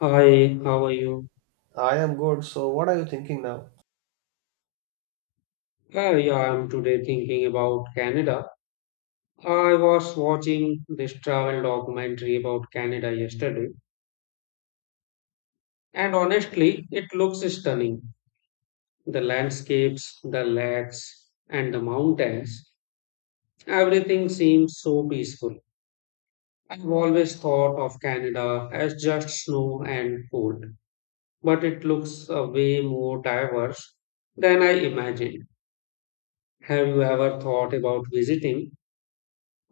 Hi, how are you? I am good. So, what are you thinking now? Yeah, I'm today thinking about Canada. I was watching this travel documentary about Canada yesterday, and honestly, it looks stunning. The landscapes, the lakes, and the mountains, everything seems so peaceful. I've always thought of Canada as just snow and cold, but it looks way more diverse than I imagined. Have you ever thought about visiting?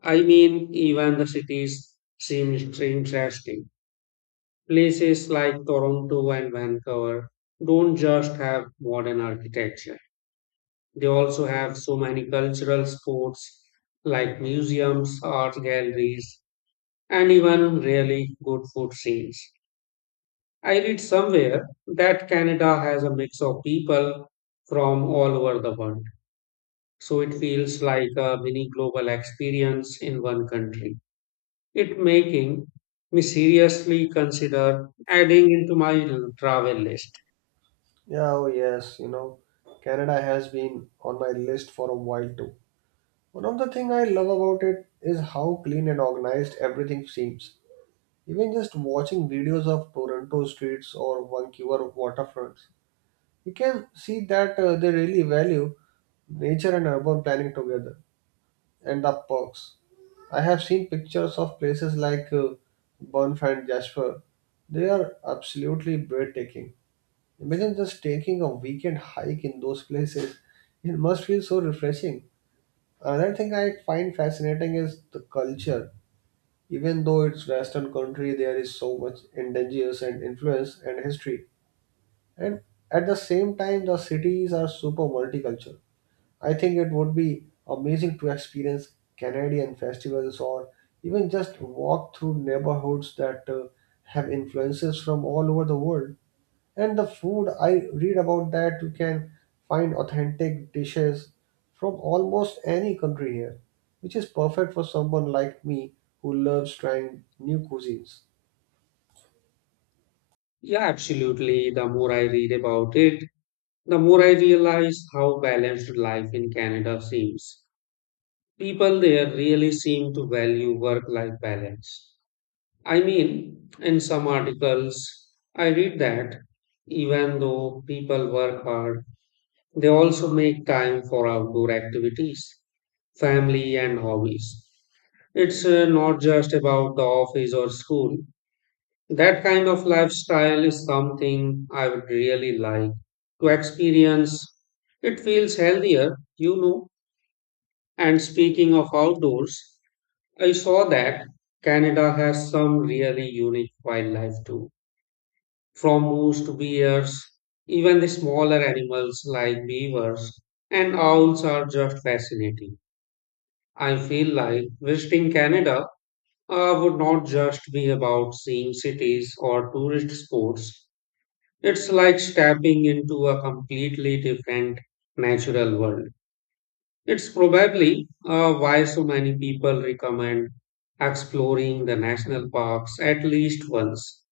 I mean, even the cities seem interesting. Places like Toronto and Vancouver don't just have modern architecture, they also have so many cultural spots like museums, art galleries, and even really good food scenes. I read somewhere that Canada has a mix of people from all over the world, so it feels like a mini global experience in one country. It making me seriously consider adding into my travel list. Yeah, oh yes, you know, Canada has been on my list for a while too. One of the things I love about it is how clean and organized everything seems. Even just watching videos of Toronto streets or Vancouver waterfronts, you can see that they really value nature and urban planning together and the perks. I have seen pictures of places like Banff and Jasper. They are absolutely breathtaking. Imagine just taking a weekend hike in those places. It must feel so refreshing. Another thing I find fascinating is the culture. Even though it's Western country, there is so much indigenous and influence and history. And at the same time, the cities are super multicultural. I think it would be amazing to experience Canadian festivals or even just walk through neighborhoods that have influences from all over the world. And the food, I read about that you can find authentic dishes from almost any country here, which is perfect for someone like me who loves trying new cuisines. Yeah, absolutely. The more I read about it, the more I realize how balanced life in Canada seems. People there really seem to value work life balance. I mean, in some articles, I read that even though people work hard, they also make time for outdoor activities, family, and hobbies. It's not just about the office or school. That kind of lifestyle is something I would really like to experience. It feels healthier, you know. And speaking of outdoors, I saw that Canada has some really unique wildlife too. From moose to bears, even the smaller animals like beavers and owls are just fascinating. I feel like visiting Canada would not just be about seeing cities or tourist spots. It's like stepping into a completely different natural world. It's probably why so many people recommend exploring the national parks at least once.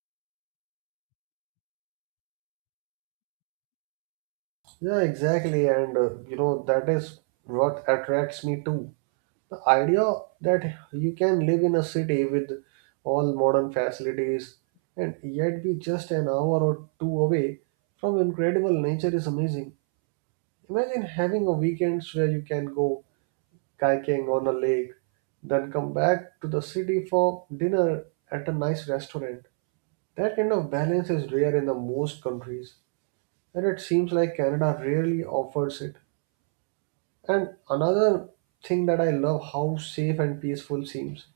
Yeah, exactly. And you know, that is what attracts me too. The idea that you can live in a city with all modern facilities and yet be just an hour or two away from incredible nature is amazing. Imagine having a weekends where you can go kayaking on a lake, then come back to the city for dinner at a nice restaurant. That kind of balance is rare in the most countries, and it seems like Canada rarely offers it. And another thing that I love how safe and peaceful seems.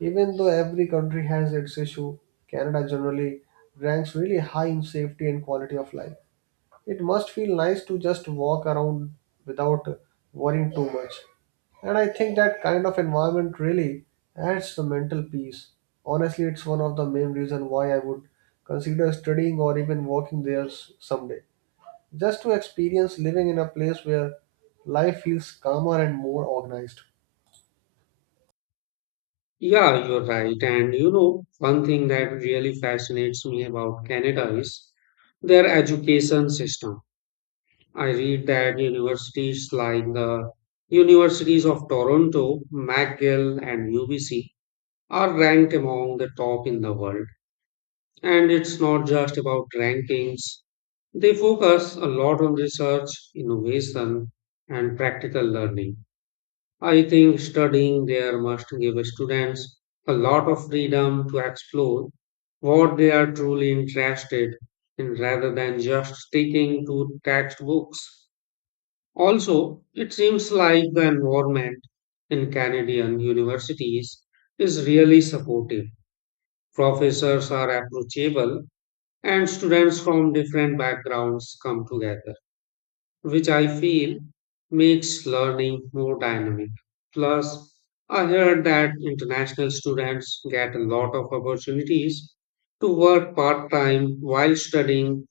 Even though every country has its issue, Canada generally ranks really high in safety and quality of life. It must feel nice to just walk around without worrying too much. And I think that kind of environment really adds the mental peace. Honestly, it's one of the main reasons why I would consider studying or even working there someday. Just to experience living in a place where life feels calmer and more organized. Yeah, you're right. And you know, one thing that really fascinates me about Canada is their education system. I read that universities like the Universities of Toronto, McGill, and UBC are ranked among the top in the world. And it's not just about rankings, they focus a lot on research, innovation, and practical learning. I think studying there must give students a lot of freedom to explore what they are truly interested in rather than just sticking to textbooks. Also, it seems like the environment in Canadian universities is really supportive. Professors are approachable and students from different backgrounds come together, which I feel makes learning more dynamic. Plus, I heard that international students get a lot of opportunities to work part time while studying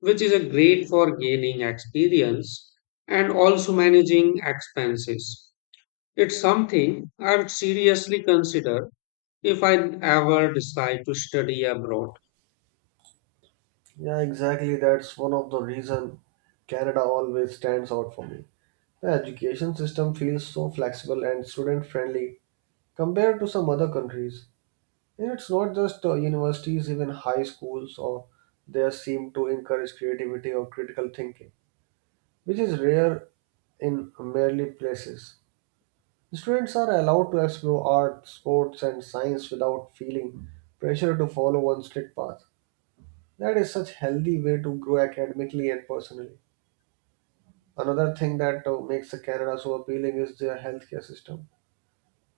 which is a great for gaining experience and also managing expenses. It's something I'd seriously consider if I ever decide to study abroad. Yeah, exactly. That's one of the reason Canada always stands out for me. The education system feels so flexible and student friendly compared to some other countries. And it's not just universities, even high schools or they seem to encourage creativity or critical thinking, which is rare in merely places. Students are allowed to explore art, sports, and science without feeling pressure to follow one strict path. That is such healthy way to grow academically and personally. Another thing that makes the Canada so appealing is their healthcare system.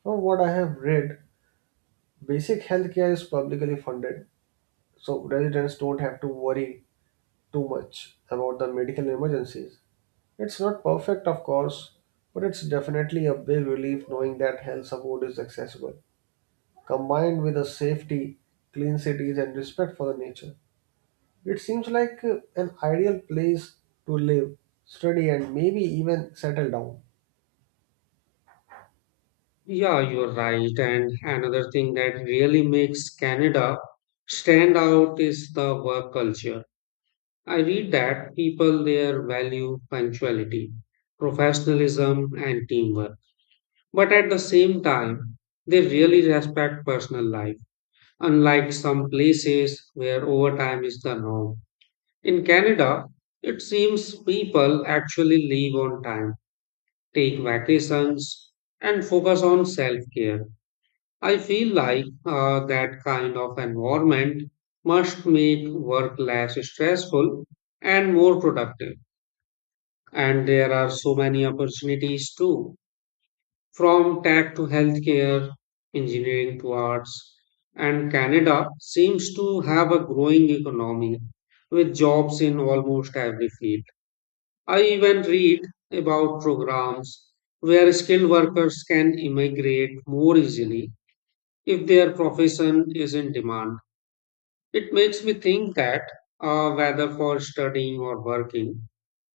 From what I have read, basic healthcare is publicly funded so residents don't have to worry too much about the medical emergencies. It's not perfect, of course, but it's definitely a big relief knowing that health support is accessible. Combined with the safety, clean cities, and respect for the nature, it seems like an ideal place to live, study, and maybe even settle down. Yeah, you're right. And another thing that really makes Canada stand out is the work culture. I read that people there value punctuality, professionalism, and teamwork. But at the same time, they really respect personal life unlike some places where overtime is the norm. In Canada, it seems people actually leave on time, take vacations, and focus on self care. I feel like that kind of environment must make work less stressful and more productive. And there are so many opportunities too From tech to healthcare, engineering to arts, and Canada seems to have a growing economy with jobs in almost every field. I even read about programs where skilled workers can immigrate more easily if their profession is in demand. It makes me think that whether for studying or working,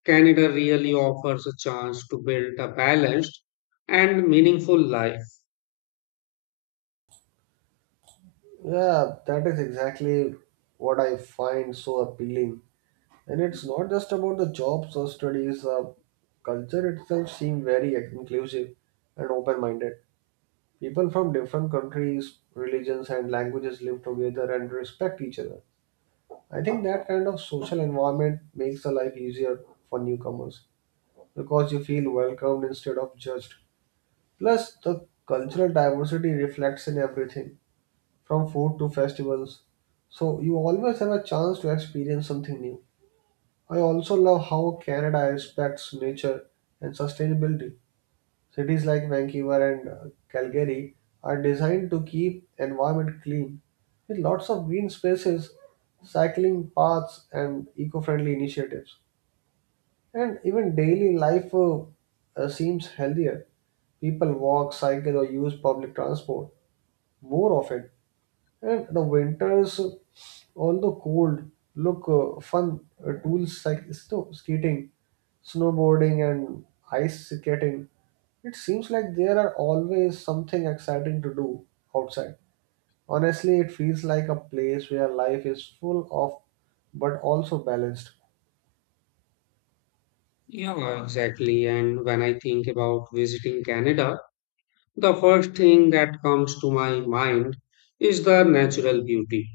Canada really offers a chance to build a balanced and meaningful life. Yeah, that is exactly what I find so appealing. And it's not just about the jobs or studies, culture itself seems very inclusive and open minded. People from different countries, religions, and languages live together and respect each other. I think that kind of social environment makes the life easier for newcomers because you feel welcomed instead of judged. Plus, the cultural diversity reflects in everything from food to festivals, so you always have a chance to experience something new. I also love how Canada respects nature and sustainability. Cities like Vancouver and Calgary are designed to keep environment clean with lots of green spaces, cycling paths and eco-friendly initiatives. And even daily life seems healthier. People walk, cycle or use public transport more often and the winters, on the cold, look fun. Tools like snow, skating, snowboarding, and ice skating. It seems like there are always something exciting to do outside. Honestly, it feels like a place where life is full of but also balanced. Yeah, exactly. And when I think about visiting Canada, the first thing that comes to my mind is the natural beauty.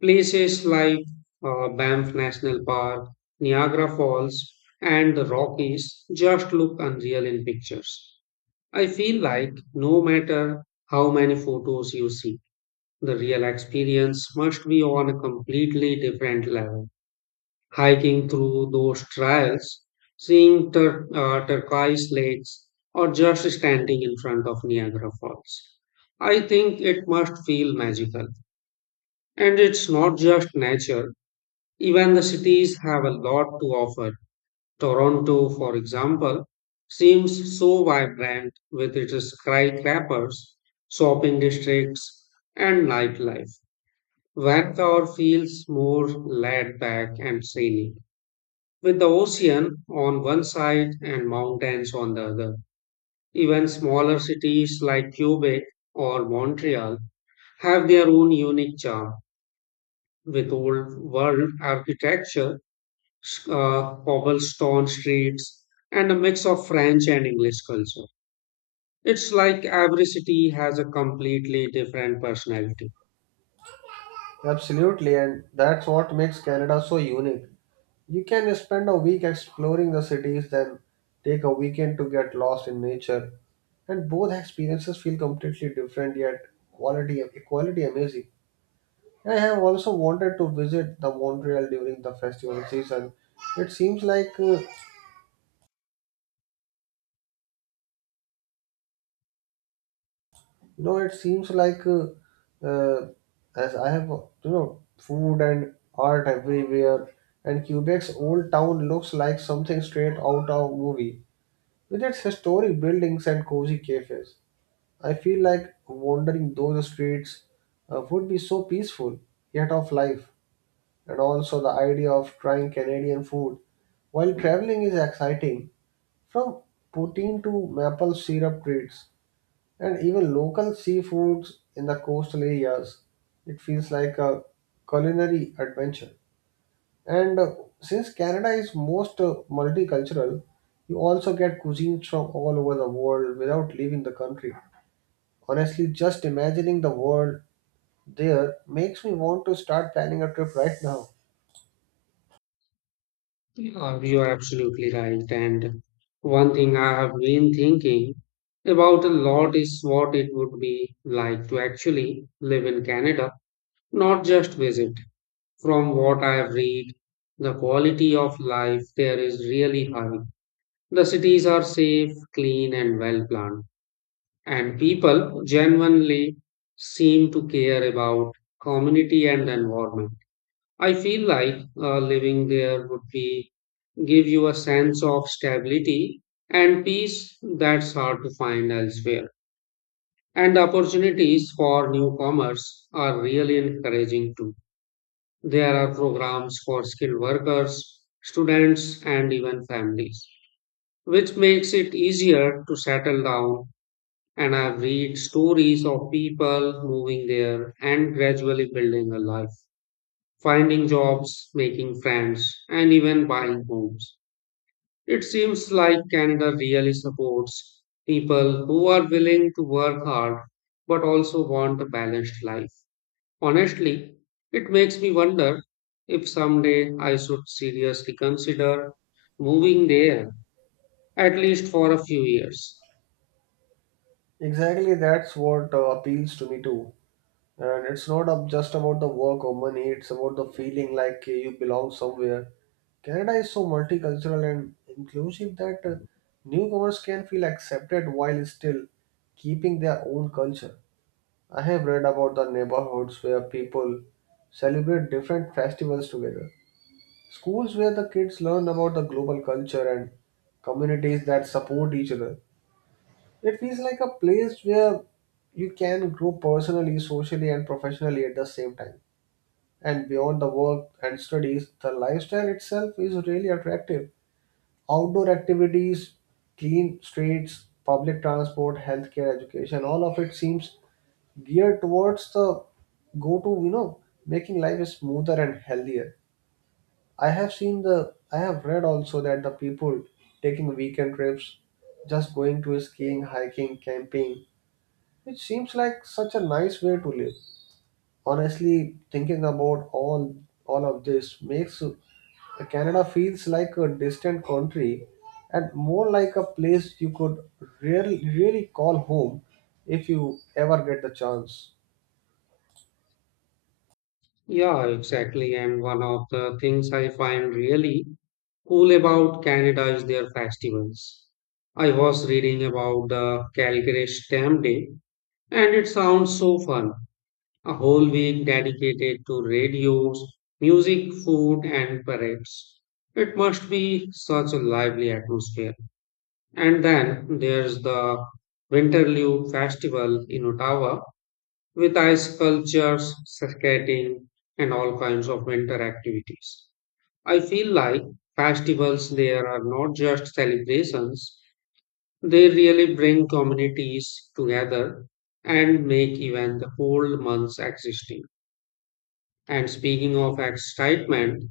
Places like Banff National Park, Niagara Falls, and the Rockies just look unreal in pictures. I feel like no matter how many photos you see, the real experience must be on a completely different level hiking through those trails, seeing turquoise lakes, or just standing in front of Niagara Falls. I think it must feel magical. And it's not just nature, even the cities have a lot to offer. Toronto, for example, seems so vibrant with its skyscrapers, shopping districts, and nightlife. Vancouver feels more laid back and serene. With the ocean on one side and mountains on the other, even smaller cities like Quebec or Montreal have their own unique charm with old world architecture, cobblestone streets, and a mix of French and English culture. It's like every city has a completely different personality. Absolutely, and that's what makes Canada so unique. You can spend a week exploring the cities, then take a weekend to get lost in nature and both experiences feel completely different yet quality equality amazing. I have also wanted to visit the Montreal during the festival season. It seems like you know it seems like uh, as I have you know food and art everywhere and Quebec's old town looks like something straight out of a movie with its historic buildings and cozy cafes. I feel like wandering those streets would be so peaceful yet of life. And also the idea of trying Canadian food while traveling is exciting. From poutine to maple syrup treats and even local seafoods in the coastal areas, it feels like a culinary adventure. And since Canada is most multicultural, you also get cuisines from all over the world without leaving the country. Honestly, just imagining the world there makes me want to start planning a trip right now. Yeah, you are absolutely right. And one thing I have been thinking about a lot is what it would be like to actually live in Canada, not just visit. From what I have read, the quality of life there is really high. The cities are safe, clean, and well planned. And people genuinely seem to care about community and environment. I feel like living there would be give you a sense of stability and peace that's hard to find elsewhere. And the opportunities for newcomers are really encouraging too. There are programs for skilled workers, students, and even families, which makes it easier to settle down. And I've read stories of people moving there and gradually building a life, finding jobs, making friends, and even buying homes. It seems like Canada really supports people who are willing to work hard but also want a balanced life. Honestly, it makes me wonder if someday I should seriously consider moving there, at least for a few years. Exactly, that's what appeals to me too. And it's not up just about the work or money, it's about the feeling like you belong somewhere. Canada is so multicultural and inclusive that newcomers can feel accepted while still keeping their own culture. I have read about the neighborhoods where people celebrate different festivals together, schools where the kids learn about the global culture, and communities that support each other. It feels like a place where you can grow personally, socially, and professionally at the same time. And beyond the work and studies, the lifestyle itself is really attractive. Outdoor activities, clean streets, public transport, healthcare, education, all of it seems geared towards the go to, you know, making life smoother and healthier. I have read also that the people taking weekend trips, just going to skiing, hiking, camping, it seems like such a nice way to live. Honestly, thinking about all of this makes Canada feels like a distant country and more like a place you could really call home if you ever get the chance. Yeah, exactly. And one of the things I find really cool about Canada is their festivals. I was reading about the Calgary Stamp Day, and it sounds so fun a whole week dedicated to radios, music, food, and parades. It must be such a lively atmosphere. And then there's the Winterlude Festival in Ottawa with ice sculptures, skating, and all kinds of winter activities. I feel like festivals there are not just celebrations, they really bring communities together and make even the cold months existing. And speaking of excitement,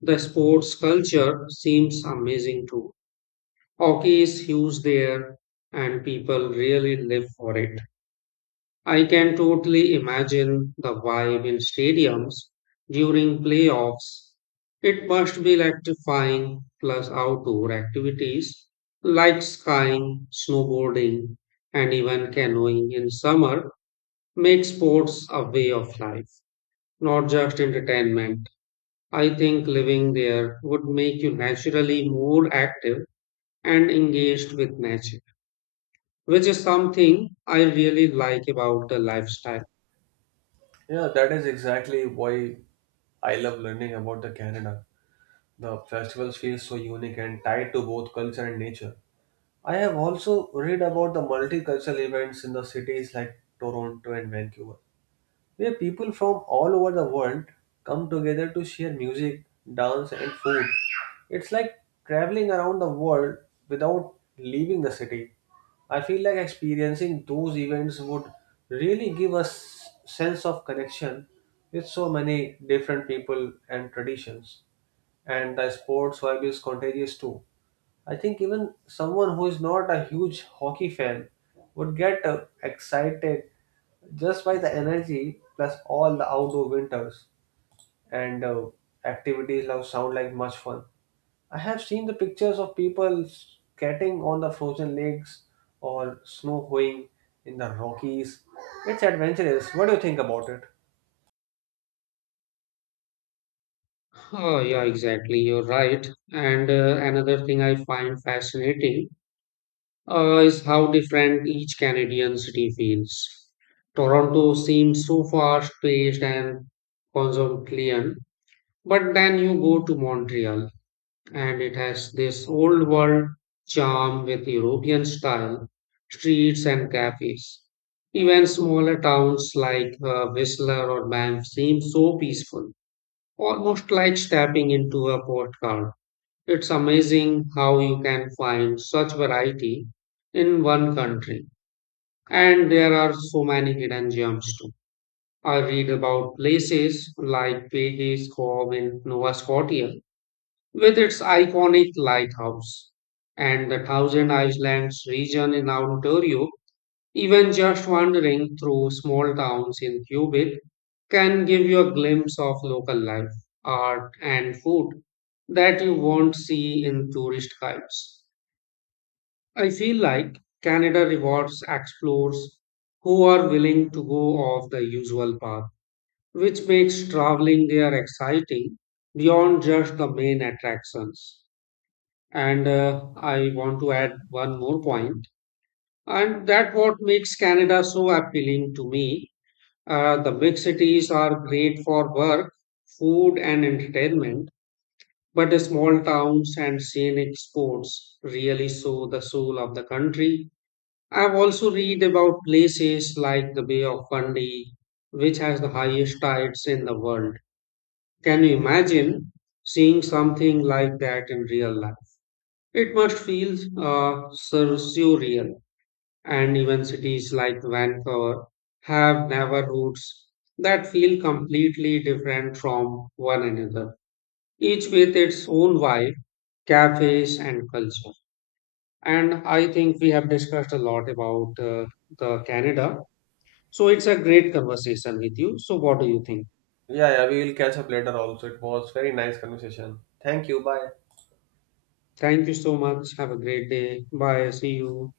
the sports culture seems amazing too. Hockey is huge there, and people really live for it. I can totally imagine the vibe in stadiums during playoffs. It must be electrifying, plus outdoor activities like skiing, snowboarding, and even canoeing in summer make sports a way of life, not just entertainment. I think living there would make you naturally more active and engaged with nature, which is something I really like about the lifestyle. Yeah, that is exactly why I love learning about the Canada. The festivals feel so unique and tied to both culture and nature. I have also read about the multicultural events in the cities like Toronto and Vancouver, where people from all over the world come together to share music, dance, and food. It's like traveling around the world without leaving the city. I feel like experiencing those events would really give us sense of connection with so many different people and traditions. And the sports vibe is contagious too. I think even someone who is not a huge hockey fan would get excited just by the energy plus all the outdoor winters and activities now sound like much fun. I have seen the pictures of people skating on the frozen lakes or snow hoeing in the Rockies. It's adventurous. What do you think about it? Oh, yeah, exactly. You're right. And another thing I find fascinating is how different each Canadian city feels. Toronto seems so fast-paced and cosmopolitan, but then you go to Montreal and it has this old world charm with European style streets and cafes. Even smaller towns like Whistler or Banff seem so peaceful, almost like stepping into a postcard. It's amazing how you can find such variety in one country. And there are so many hidden gems too. I read about places like Page's Cove in Nova Scotia with its iconic lighthouse and the Thousand Islands region in Ontario, even just wandering through small towns in Quebec can give you a glimpse of local life, art, and food that you won't see in tourist guides. I feel like Canada rewards explorers who are willing to go off the usual path, which makes traveling there exciting beyond just the main attractions. And I want to add one more point, and that what makes Canada so appealing to me. The big cities are great for work, food, and entertainment, but the small towns and scenic spots really show the soul of the country. I've also read about places like the Bay of Fundy, which has the highest tides in the world. Can you imagine seeing something like that in real life? It must feel surreal, and even cities like Vancouver have neighborhoods that feel completely different from one another, each with its own vibe, cafes, and culture. And I think we have discussed a lot about the Canada. So it's a great conversation with you. So what do you think? Yeah, yeah, we will catch up later also. It was very nice conversation. Thank you. Bye. Thank you so much. Have a great day. Bye. See you.